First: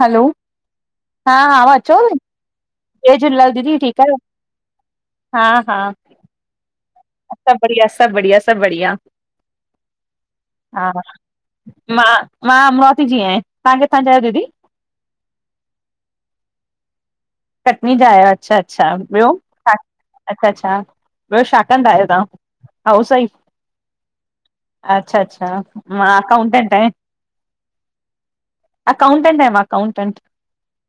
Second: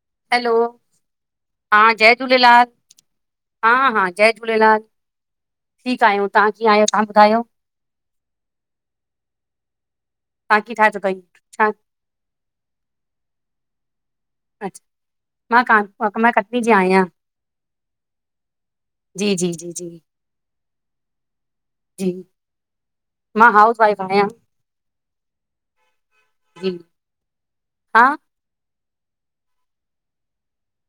हलो hello, हा हा आवा अचोव पइ झूलेलाल जय झूलेलाल हा दीदी, ठीकु हा आहियो जय झूलेलाल। हा हा। ठीकु आहियूं, तव्हां कीअं आहियो तव्हां ॿुधायो, सभु बढ़िया सभु बढ़िया सभु बढ़िया तव्हां कीअं ठाहे हा अथव छा मां मां अमरावती जी आहियां तां किथां जा आहियो दीदी? अच्छा मां कानपु अ मां कटनी जी आहियां। कटनी जा आहियो अच्छा अच्छा, ॿियो जी जी जी जी अछा अछा ॿियो छा कंदा आहियो जी तहां? मां हाउस वाइफ हां। अच्छा अच्छा मां जी अकाउंटेंट आहिय हा अकाउंटेट आहियां मां अकाउंटेंट।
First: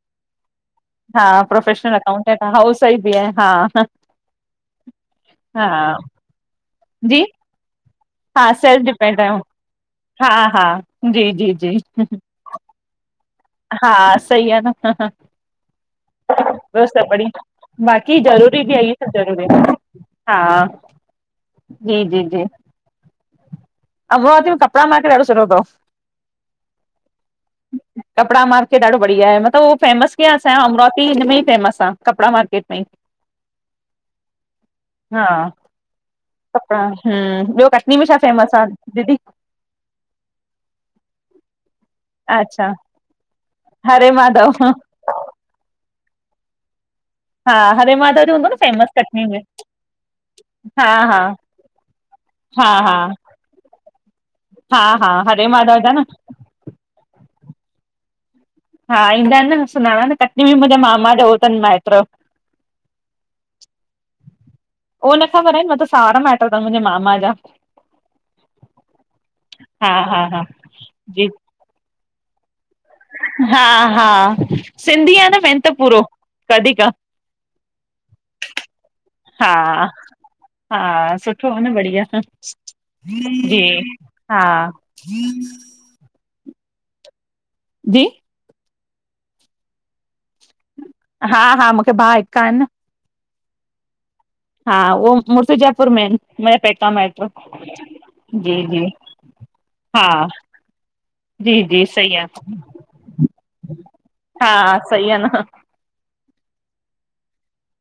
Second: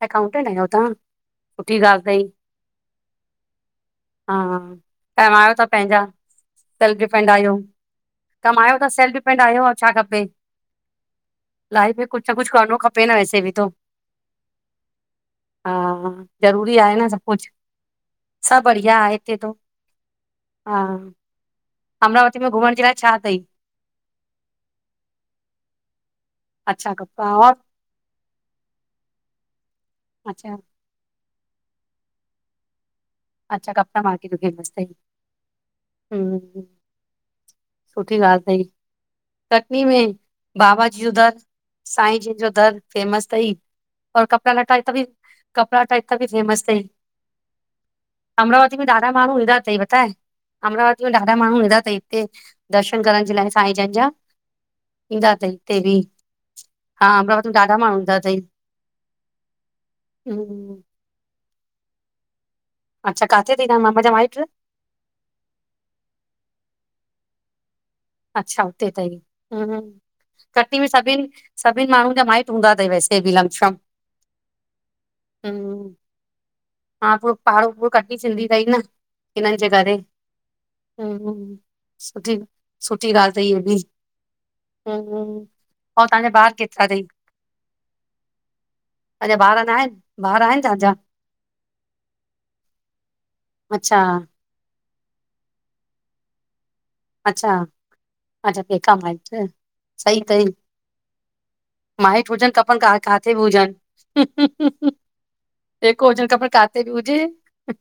अकाउंटेंट आहियो तहां। हा प्रोफेशनल अकाउंटेंट, हाउस वाइफ बि आहियां हा हा कमायो ता हा पंहिंजा सेल्फ जी डिफेंड आहियो। कमायो ता सेल्फ डिपेंड आहियो अंउं छा खपे? हा हा जी जी जी लाइफ में कुछु कुछु करिणों खपे न वैसे बि तो हा सही आ न ह ह ह हा ज़रूरी आहे न सभु कुछ बाक़ी ज़रूरी बि आ, इ सब ज़रूरी आ। हा अमरावती में घुमण जे ला ए छा थई? अमरावती में कपड़ा मार्केट ॾाढो सुठो थव। अछा, कपड़ा और? कपिड़ा मार्केट ॾाढो बढिया आहे, मतलब हुओ फेमस कीअं अच्छा असांजे अमरावतिअ हिन में इ फेमस आ, कपड़ा मार्केट में ई। अच्छा कपङा मार्केट इ फेमस थई। कपड़ा, हम्म, ॿियो कटनी में छा सुठी फेमस ॻाल्हि अथई आ दीदी? कटनी में बाबाजी जो दर साईं जी जो अच्छा, दर फेमस थई हरे और माधव कपिड़ा लटा इते बि कपड़ा इता या बि फेमस थई। हा हरे मधव अमरावती में ॾाढा माण्हू ईंदा तई, पता ए! हा अमरावती में हा, ॾाढा माण्हू ईंदा अथई हिते, हा हा, दर्शन करण जे लाइ साईं जन जा। हा हा ईंदा हरे थई माधव हिते जा बि, न, हा अमरावतीअ में ॾाढा माण्हू ईंदा थई। हा ईंदा आहिन न, सुञाणा न कटनी में बि मुंहिंजे मामा जो हो थनि माएट्र्। अच्छा, काथे थयी मामा जा माएट्र? उहो न ख़बर आहे, मतलब सावरा माएट्र् थव मुंहिंजे मामा जा। अच्छा उते तई, हा हा हा, कटनी में जी सभिन, सभिन माण्हुनि जा माइट्र हूंदा अथई वैसे बि हा लमशम हा, सिंधी आहे न मेन त हम्म पूरो। वधीक हा पूरो पाड़ो पूरो कटनी सिंधी थई न, हा हिननि जे करे। हा सुठो हम्म आ न, बढ़िया। सुठी सुठी ॻाल्हि अथई इहा बि जी, हा। अंउ तहांजा ॿार केतरा थई? जी! अञा ॿार न आहिन, ॿार नआहिन तंहांजा? हा हा मूंखे भाउ हिकु आ न अच्छा! हा उहो मुर्सु जयपुर में आहिन, मुंजा पेका मा ए अच्छा अच्छा, पेका माइट्र्, हा सई थई। जी जी सही आ माएट्र हुजनि खपनि, काथे ॿ हुजनि। हा सही आ न पेको हुजण खपे, काथे बि हुजे।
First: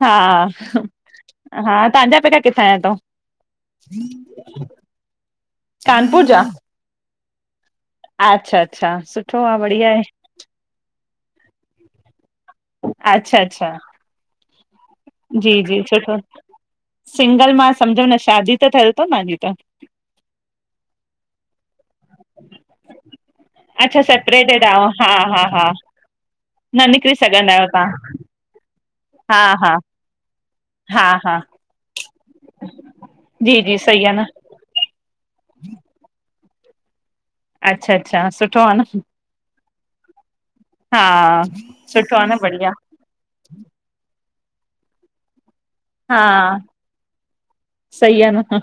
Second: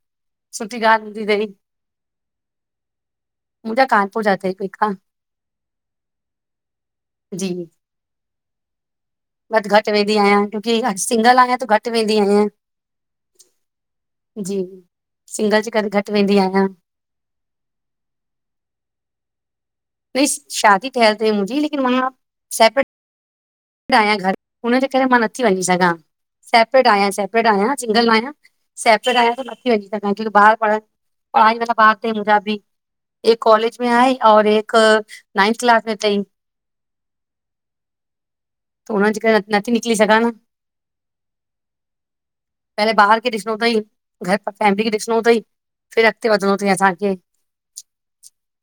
हा, सुठी ॻाल्हि हूंदी अथई हा तांजा पेका किथां जा थव? पुर जा थई पेका, जा जी। अच्छा अच्छा, सु बट घटि वेंदी आहियां क्योकि सिंगल आयां त घटि वेंदी आहियां। अच्छा अच्छा, जी सिंगल जी जे जी, करे घटि सुठो। वेंदी आहियां सिंगल मां सम्झो न, शादी त थियल थव न तांजी? शादी थियल थई मुंजी लेकिन मां सेपरेट अच्छा आयां घर, सेपरेटेड आहियो हुनजे करे हा मां नथी हा हा वञी सघां। न सेपरेट आहियां निकिरी सेपरेट सघंदा आहियो आहियां सिंगल आहियां सेपरेट आहियां त तव्हां हा नथी हा वञी सघां छोकि ॿार पढ़णु हा हा पढ़ाई वारा बार आहिन मुंजा बि, हिकु जी जी कॉलेज में सही आई आहे न औ हिकु नाइंथ क्लास में थई। अच्छा अच्छा। सुठ त उन जे करे नथी निकली सघां न। हा सुठो आ न बढ़िया। ॿाहर खे ॾिसणो अथई घर फैमिली खे ॾिसणो अथई फिर हा अॻिते वधणो अथई असांखे। सही आहे न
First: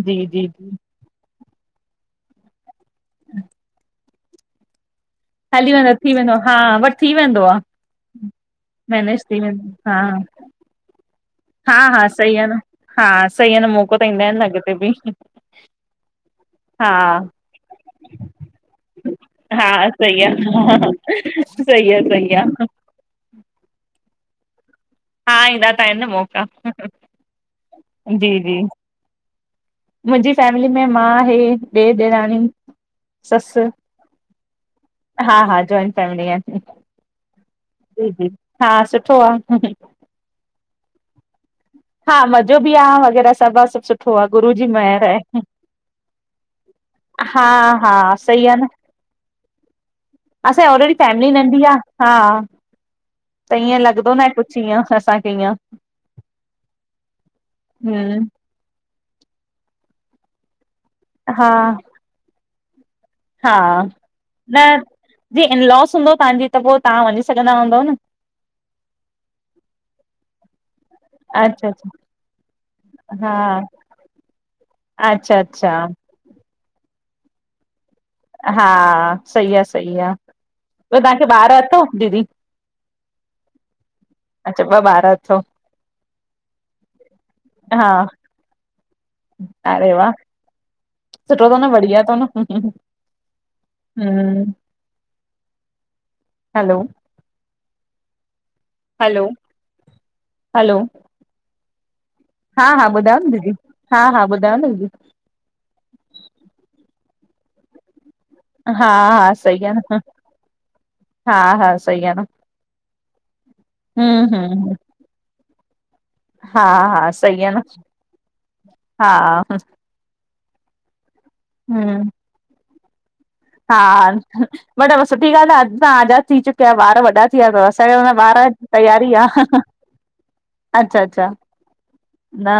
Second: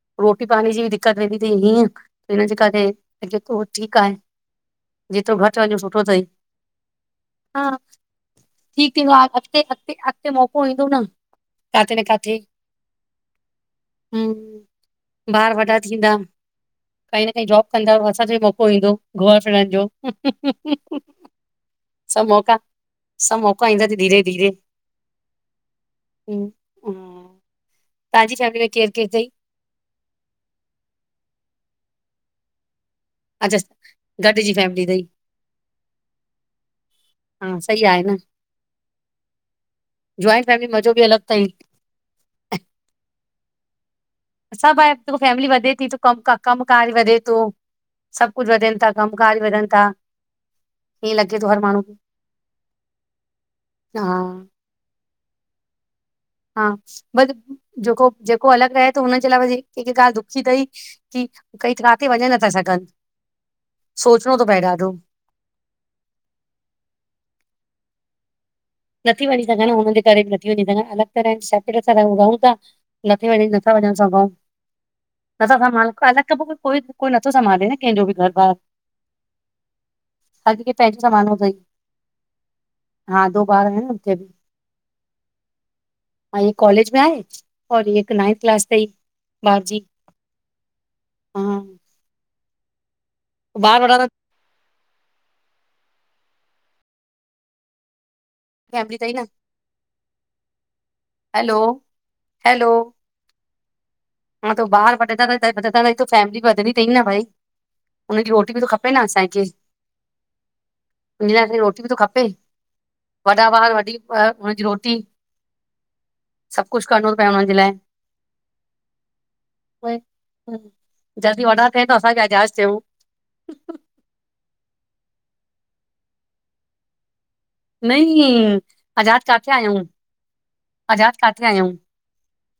जी जी जी दिकत वेंदी तई ईय इन जे कर अ ही ठीक आहे। जेतिरो घटि हली वञ वेंदो सुठो थी तई। वेंदो हा बट थी वेंदो आहे तीज मैनेज त्यौहार थी वेंदो हा अॻते-अॻते मौको ईंदो न। हा किथे न हा किथे सही आ न हा सही आ न मौक़ो त ईंदा आहिनि न हम्म अॻिते बि। ॿार वॾा थींदा हा काई न काई जॉप कंदा असांजो भी मौक़ो ईंदो घुमण हा फिरण जो, सही आहे सही आहे सभ सही मौका आहे सभ मौका ईंदा तई धीेरे धीरे। हा ईंदा त आहिनि न मौक़ा हम्म, हम्म। जी तव्हांजी जी [unintelligible] मुंजी फैमिली में मां, हे, ॾेर, ॾेराणी। अच्छा ससु गॾिजी फैमिली तई? हा हा जॉइंट फैमिली आहिन हा सही आहे जी न जी हा सुठो आ। जॉइंट फैमिली मज़ो बि अलॻि तई। हा मज़ो बि आ वग़ैरह सब आ सब सुठो आ गुरु जी सभु महिर त आहे। फैमिली वधे थी त कम कमकार वधे थो हा हा सभ सही कुछ आ न वधनि था कमकार वधनि था। असांजी ऑलरेडी ईअं फैमिली लॻे थो हर नंढी आ, माण्हू खे हा। त ईअं लॻंदो न आहे हा कुछ ईअं असांखे ईअं। हा पर जेको, हम्म जेको अलॻि रहे थो हुनजे लाइ हिक ॻाल्हि दुख जी तई। की हा कई काथे वञी नथा सघनि। हा सोचणो थो पए न ॾाढो जी इनलॉस हूंदो तव्हांजी त पो तव्हां वञी सघंदा हूंदव न। नथी वञी सघां हुननि जे करे बि नथी वञी सघां अलॻि तरह अच्छा सिप्रते अच्छा सां त रहुं था। नथी वञी, हा नथा वञी अच्छा [unintelligible] अच्छा कोई कोई नथो संभाले न कंहिंजो बि घर। बार हा सही आ सही आ। हर कंहिंखे ॿियो पंहिंजो तव्हांखे संभालणो ॿार अथई अथव दीदी? ॿारह आहिन न ट्रे। अच्छा ॿारहं अथव? हिक कॉलेज में आहे और हा हिक नाइंथ क्लास ॾई अरे वाह हा सुठो तव न बढ़िया तव न। ॿार वॾा त हम्म, हलो फैमिली अथई हलो न हलो हलो हा हा ॿुधायो न दीदी हा हा ॿुधायो न त दीदी, ॿारहं वधंदा त व त तो फैमिली वधती न भाई उन्हन जी रोट त हा खपे न हा असांखे सही आ न, उनजे हा लाइ हा रोटी बि थो सही आ खपे न, वॾा ॿार वॾी हम्म हुनजी हम्म रोटी। हा सभु कुझु हा करिणो थो पए सही हुननि आ जे न, लाइ हा। जल्दी वॾा थ्यन त हम्म असां भी अजाद थियूं। हा मतलब सुठी ॻाल्हि आ अधु तव्हां आज़ाद थी चुकिया आहियो ॿारहं वॾा थी वया तव असांयो नई अञा ॿार, तयारी आजाद आ। किथे आहियूं आजाद अच्छा-अच्छा न?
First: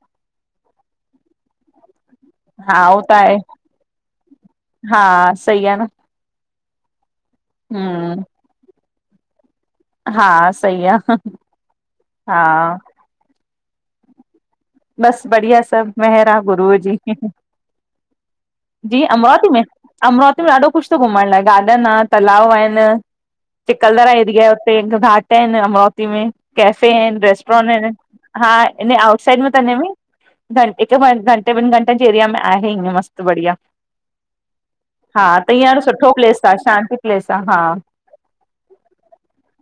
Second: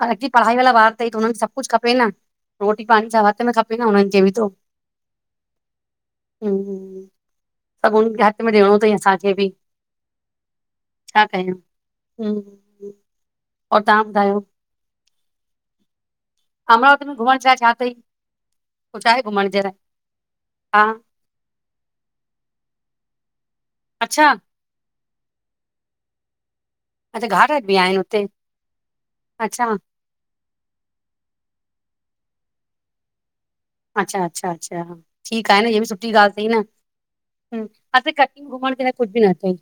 हालाकी पढ़ाई वारा ॿार तई त हुननि खे सभ कुछ खपे न। हा रोटी उहो पाणी त सब आहे, हथ में खपे न हुननि खे बि तो। हा सही आ न, हम्म हम्म [unintelligible] ॾिञो तई असांखे बि हा सही आ, छा कयूं हा। हम्म, और तव्हां ॿुधायो? बस बढ़िया सभु महिर आ गुरूअ जी। अमरावती [unintelligible] जी कुझु आहे अमरावती घुमण जे में, लाइ अमरावती में ॾाढो हा कुझु थो घुमण लाये। गार्डन आ, तलााव आहिन। अच्छा त घाट ऐन अमरावती में, कैफे ऐन अच्छा घाट वाट बि रेस्टोरेंट अंन, आहिनि हुते हा हिन आटसाइड में अच्छा हिकु ॿ घंटे ॿिनि घंटे जे एरिया में आहें ईय मस्त बढ़िया। अच्छा, अच्छा-अच्छा ह हा त ठीकु आहे न इहा हींअर बि सुठो सुठी ॻाल्हि प्लेस थई आहे न। शांती प्लेस आहे ह असां कटनी घुमण जे लाइ कुझु बि न अथई।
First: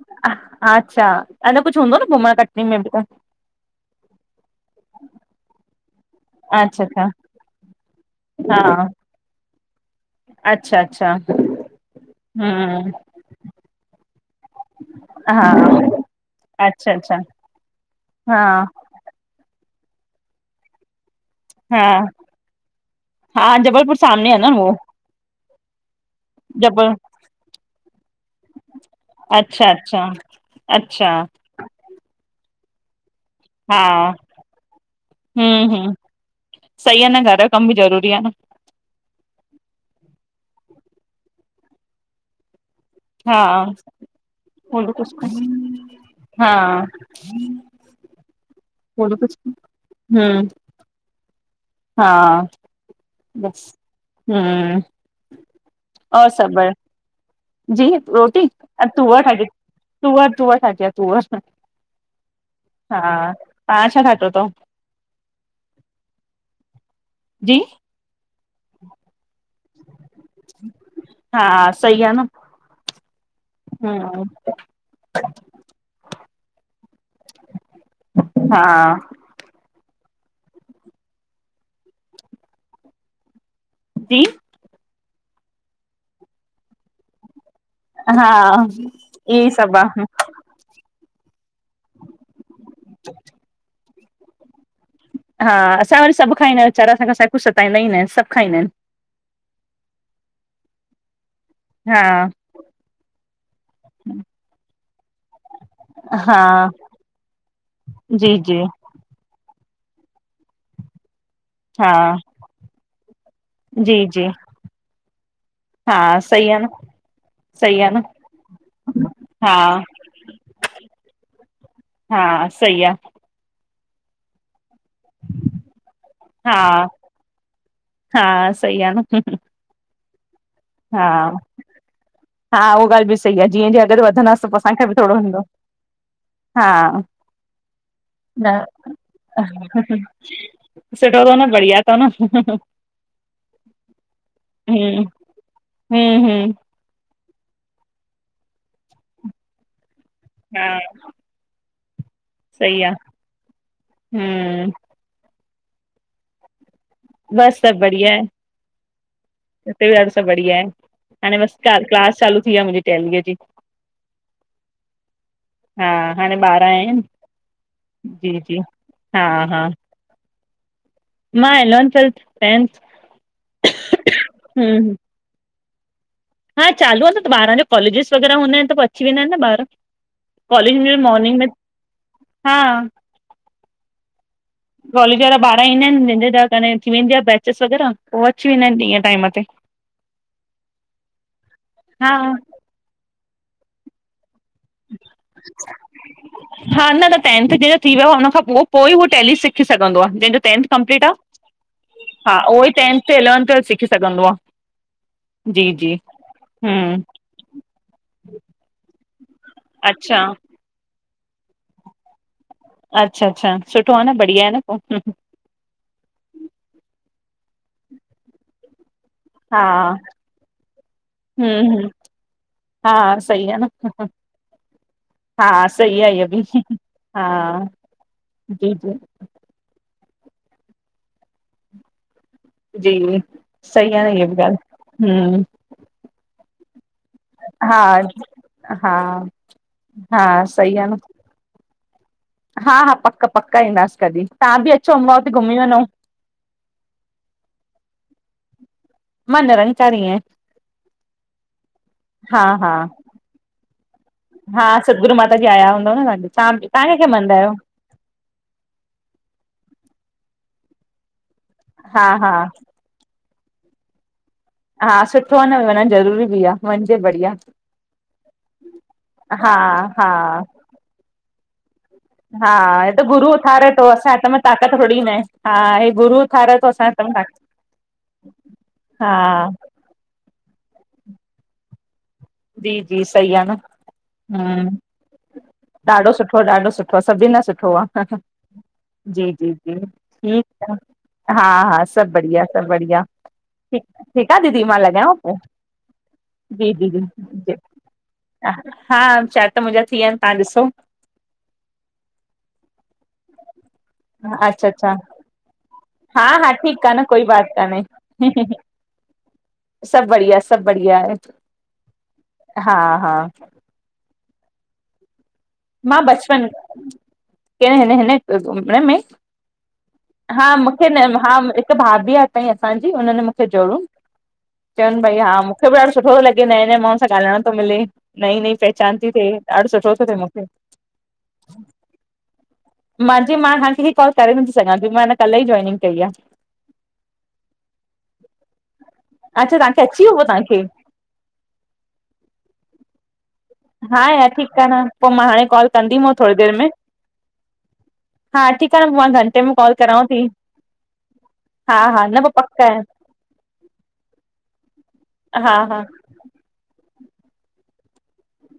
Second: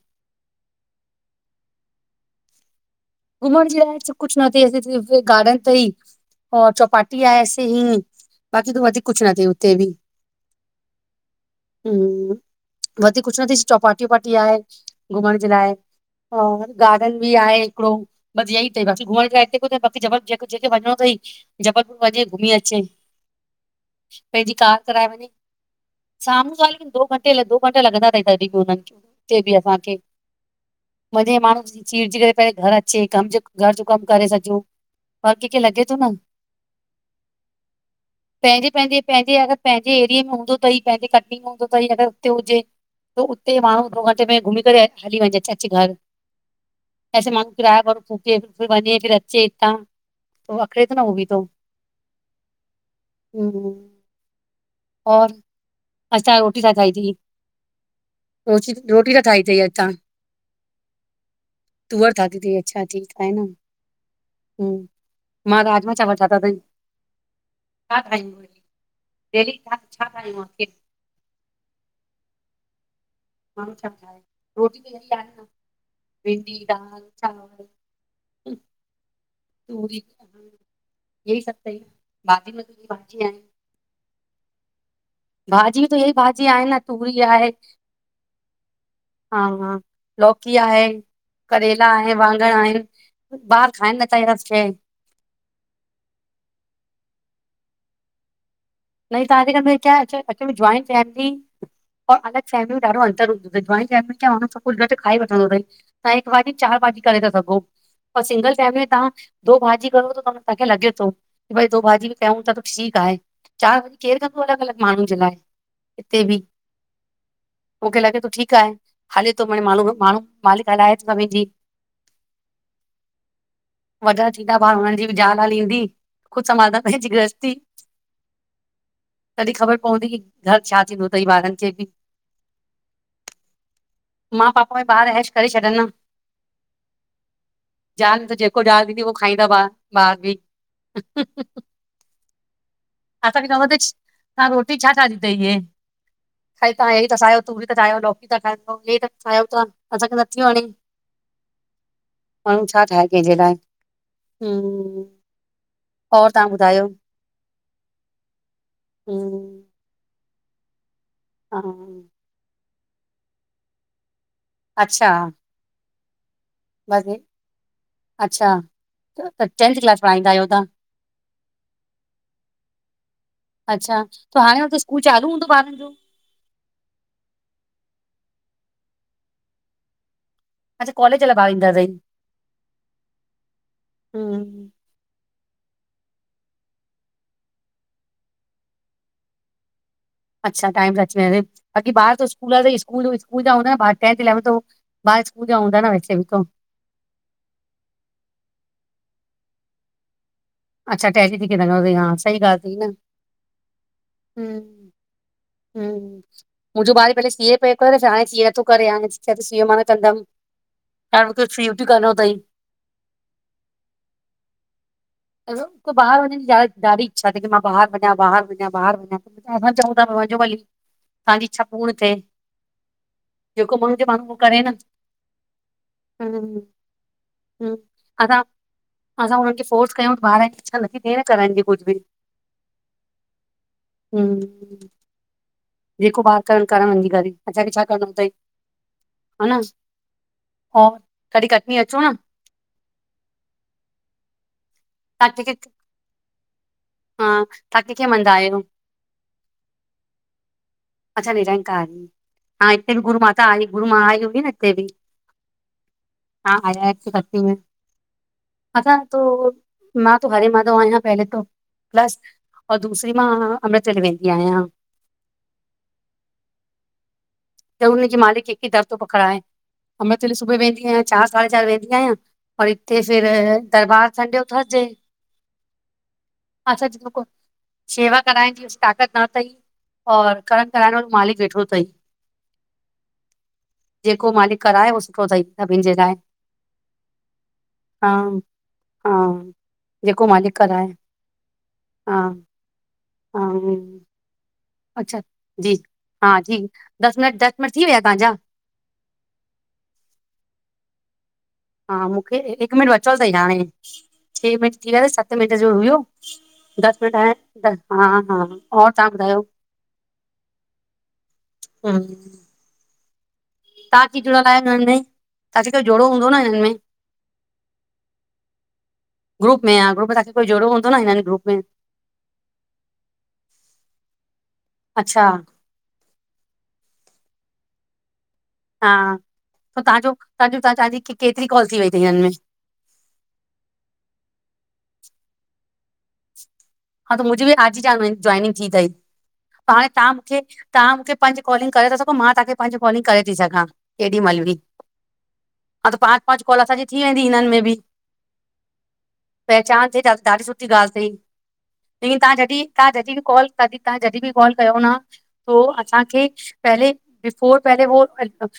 अच्छा, अन कुझु हूंदो न घुमण कटनी में ॿि त? घुमण जे लाइ कुझु नथई ऐसे गार्डन अथई और अच्छा अच्छा चौपाटी आहे ऐसे ही बाक़ी त हा वधीक कुझ नथई उते बि, अच्छा अच्छा हम्म वधीक कुझु न थी चौपाटी वपाटी आहे घुमण जे हा लाइ, और अच्छा अच्छा गार्डन बि आहे हिकिड़ो हा बस यई अथ बाकी घुमण लाइ हिते कुछु बाकी ॼबल जेकहिं वञिणो तंई हा जबलपुर वञे घुमी अचे, हा जबलपुर सामने आहे न पंहिंजी उहो कार कराए वञे। साम्हूं साले आ लेकिन जबल दो घंटे दो घंटे लॻंदा अथई तॾहिं बि हुननि खे हुते बि अच्छा असांखे। अच्छा अच्छा जीय माण्हु सीड़जी करे पहिले घर अ जे कम जो घर हा जो कम करे सजो हर कैखे हम्म लॻे हम्म तो न। सही आहे न घर जो कम बि ज़रूरी आहे न। पंहिंजी-पंहिंजी पंहिंजे अगरि पंहिंजे एरिए में हूंदो, तई पंहिंजे कटनी में हूंदो अथई अगरि हुते हुजे त हा उते माण्हू दो घटे में घुमी करे होॾो हली वञे कुझु अचे घर, हा एसे माण्हू फक वञे फिर होॾो अच्चे कुझु इतां हम्म त अखड़े तो न हो बि तो। हा। बस, हम्म और अॼु और तव्हां सभु रोटी छा ब ठाही अथई जी रोटी अॼु रोटी छा तूंवर ठाही ठाति अथई अॼु तव्हां आ तूंवर तूंवर ठाति आ तूंवर। दा दीदी अच्छा ठीकु आहे न, ठातो अथव हम मां राजमा चांवर ठाता तई। जी। [unintelligible] हा, सही आ न। माण्हू छा ठाये? हम्म रोटी त अहिड़ी आहे न भिंडी दाल चांवर हा। [unintelligible] जी। भाजी त ईयहि भाजी आहे न तूरी आहे हा। हा इहे हा सभु आहे लौकि आहे, करेला आहे, वाङण आहिनि ॿार खाइनि न [unintelligible] हा असां वरी सभु खाईंदा आहिनि वेचारा असां असु कुझु सताईंदा ई न आहिनि सभु खाईंदा आहिनि। न ई तव्हांजे घर में क्या एक्चुअल में जॉइंट फैमिली, हा और अलॻि फैमिली में ॾाढो अतर हूंदो तयी जाॅइंट कुझु घट खाई वठंदो तयी तव्हां हिकु भाॼी हा चार भाॼी करे था सघो। जी सिंगल जी फैमिल में ता दो भाॼी कयो त तव्हांखे लॻे थो। की भई दो हा भाॼी बि कयूं था त ठीकु आहे। चार जी वरी केर जी कंदो अलॻि अलॻि माण्हुनि जे लाइ? हा हिते बि सही आहे न सही आहे मूंखे न लॻे थो ठीकु आहे हले थो हा माणे माण्हू माण्हू मालिक हलाए थो वी हा सही आ। वॾा थींदा ॿार हुननि जी बि जाल हाल ईंदी ख़ुदि हा संभालंदा पंहिंजी गृहस्थी। हा सई आहे न तॾहिं ख़बर पवंदी की घर छा थींदो हा अथई ॿारनि खे बि हा उहो ॻाल्हि सही आहे जीअ जीअं अरि वधंदासीं माउ पोइ पापा में असांख बि ॿार थोर ऐश हूंदो करे छॾनि न हा ज़ाल त जेको न ज़ाल ॾींदी उहो खाईंदा ॿार ॿार बि सुठो थो न बढ़िया [unintelligible] असांखे चवां त तव्हां रोटी छा ठाही अथई इहे हु हु ता हे त ठायो तूरी था ठाहियो लोकी था ठायो हे त खायो था असांखे नथियूं वणे हा माण्हू सही छा आ ठाहे कंहिंजे लाइ हम्म और तव्हां ॿुधायो? बस सभु बढ़िया आए। हु हुते बि ॾाो सभु बढ़िया आहे हाणे बसि हा, क क्लास चालू थी आहे मुंहिंजी टेलीअ जी। अच्छा। हा हाणे ॿार आहिनि बसि जी, जी हा हा। टेंथ क्लास फाईंदा आहेयो त [unintelligible] मां इलेवंथ ट्वेल्थ, टेंथ अच्छा त हाणे हुते हम्म स्कूल चालू हूंदो ॿाारनि जो हा चालू आहे न त ॿारनि जो कॉलेजेिस वग़ैरह हुदा आहिनि पोइ अची वेंदा आहिनि न ॿार। कॉलेज अच्छा में लाइ मॉर्निंग में ॿार ईंदा अथई हा हु कॉलेज वारा ॿार ईंदा आहिनि निदं करे उथी वेंदी आहे बैेचिस वग़ैरह पो अची वेंदा आहिनिं ॾिअ ताइ मथे अच् [unintelligible] छा टाइम अच व बाक़ी हा बाार सूल सूल स्ू ज हूंदा टथ ॿार स्कूल जा हुंदा न वैसे भी त हा न न टाइम त थी वियो आहे हुन खां पोइ उ टेली सिखी सघंदो आहे जंहिंजो टेन्थ कंप्लीट अच्छा टैली थी करे रखंदो अथई आहे हा सही उहो ई ॻाल्हि अथई न टेंथ ते इलेवंथ जो सिखी सघंदो आहे जी हम जी मुंहिंजो हम्म ॿार पहले सीएं पियो करे हाणे सिं नथो करे हाणे चएतो सीए मां न अच्छा कंदमि। हाण कुझु फीूट कनो अथई [unintelligible] अच्छा अच्छा सुठो आहे न बढ़िया आहे न पोइ। बाहिर वञ जीॾाढी इच्छा थी मां बाहिर बञया बार बञया बाहिर बञया। हा असां चऊं था पो वञो भली तसांजी् इच्छा पूर्ण थिए। हा हा सई आहे न जेको माण्हू जे माण्हू करे न हा सही आहे इहा बि हम्म हा। हम्म असां जी जी असां हुननि खे फोर्स कयूं ॿार जी इच्छा नथी थिए करण जी कुझु बि जी सही आहे न इहा बि ॻाल्हि हम्म हम्म जेको ॿार करन करण वञी करे असांखे हा छा करिणो अथई। हा हा न हा सही हा, आहे न कॾहिं कटनी अचो न। हा, हा पक पक ईंदासीं कॾहिं तव्हां बि अचो अमबा तव्हां हुते घुमी कंहिंखे वञो। हा तव्हां किन्खे मंदा आहियो? मां निरंकारी आये। अच्छा निरंकार हा हिते भी गुरू माता आई, गुरू मां आई हुई न हा हिते भी सतगुरू माता जी आया हूंदव न तव्हां तव्हां हा तव्हां अलर्ट कंहिंखे मञंदा आहियो थी अच्छा त मां त हरे माधव वञा पहले तो हा बलस हा दूसरी मां अमृत वेले वेंदी आयां हा सुठो आ न वञण ज़रूरी भी आ वञिजे बढ़िया त हुनजी मालिक कंहिंखे दर थो पकड़ाए हा हा हमें ते सुबुह वेंदी आयां चार साढे चार वेंदी आयां हा हे त गुरू उथारे थो असां जे हथ में संडे ताक त उथसजे थोरी न आए। हा हे गुरू उथारे थो असां जे हाथ में छा आए शेवा कराइण जी ताक़त तां कई और कर्म कराइणो मालिक जो थई जी जी सई आ न जेको मालिक हुं कराए उहो सुठो अथई सभिनि जे ॾाडो लाइ सुठो आ, ॾाडो सुठो आ, सभिन लाए सुठो आ। हा हा जी जी जी जेको मालिक ठीक आ। कराए हा हा सभ बढ़िया सभ बढ़िया। हा ठीक ठीक आ दीदी। मां लॻायांव अच्छा पो, जी दीदी। बस थी विया आहिन तहांजा। हा शायद त मुंहिंजा थी विया आहिन तां ॾिसो हा मुंखे हिक मिनट बचो थई हाणे। छे अच्छा मिंट थी अच्छा विया। सत मिंट जो हुयो, हा हा ठीकु आहे दस न मिंट कोई आ बात हा हा और तहां ॿुधायो? सब बढ़िया सब बढ़िया आहे। हा हा हा तां भी जुड़ियल आयो हिन में। तां को जोड़ो हूंदो न हिन में। क हिन हिन ग्रुपन में ग्रुप में आयां ग्रुप सां हा मुंखे न हा हिक भाभी आ असांजी हुन न मुंखे जोड़ीयो चल अच्छा भैया आऊं मुंखे भी ॾाडो सुठो थो लॻे। नएं नएं माण्हुन सां ॻालाइण थो मिले, नई नई पहचान थी थिए। ॾाडो सुठो थो थिए मूं तॼो तांजी केतिरी कॉल थी वई थई हिन में मांहिंज मां हाण तां खे कॉल करे नथी सघां मां हिन में कल ई जोइनिंग कई आ। हा त मुंहिंजी भी आज ज जॉइनिंग थी थई अच्छा पर तव्हांखे हाणे अची तां वियो पोइ मूंखे तव्हांखे तां मूंखे पंज कॉलिंग करे था सघो, मां तांखे पंज कॉलिंग करे थी सघां हा एॾी यार मेल भी? ठीकु आहे न पोइ मां हाणे कॉल हा त कंदीमांव पांच थोरी पांच देरि कॉल में असांजी थी वेंदी हिनन में भी। हा ठीकु आहे न पोइ मां घंटे में कॉल पहचान थी कयांव त ॾाडी सुठी ॻाल थई। हा हा चईन न पोइ तां पक जॾहिं आहे तव्हां जॾी भी कॉल दी तां त जॾी भी कॉल कयो न हा त हा असांखे पहले बिफोर पहले वो [unintelligible]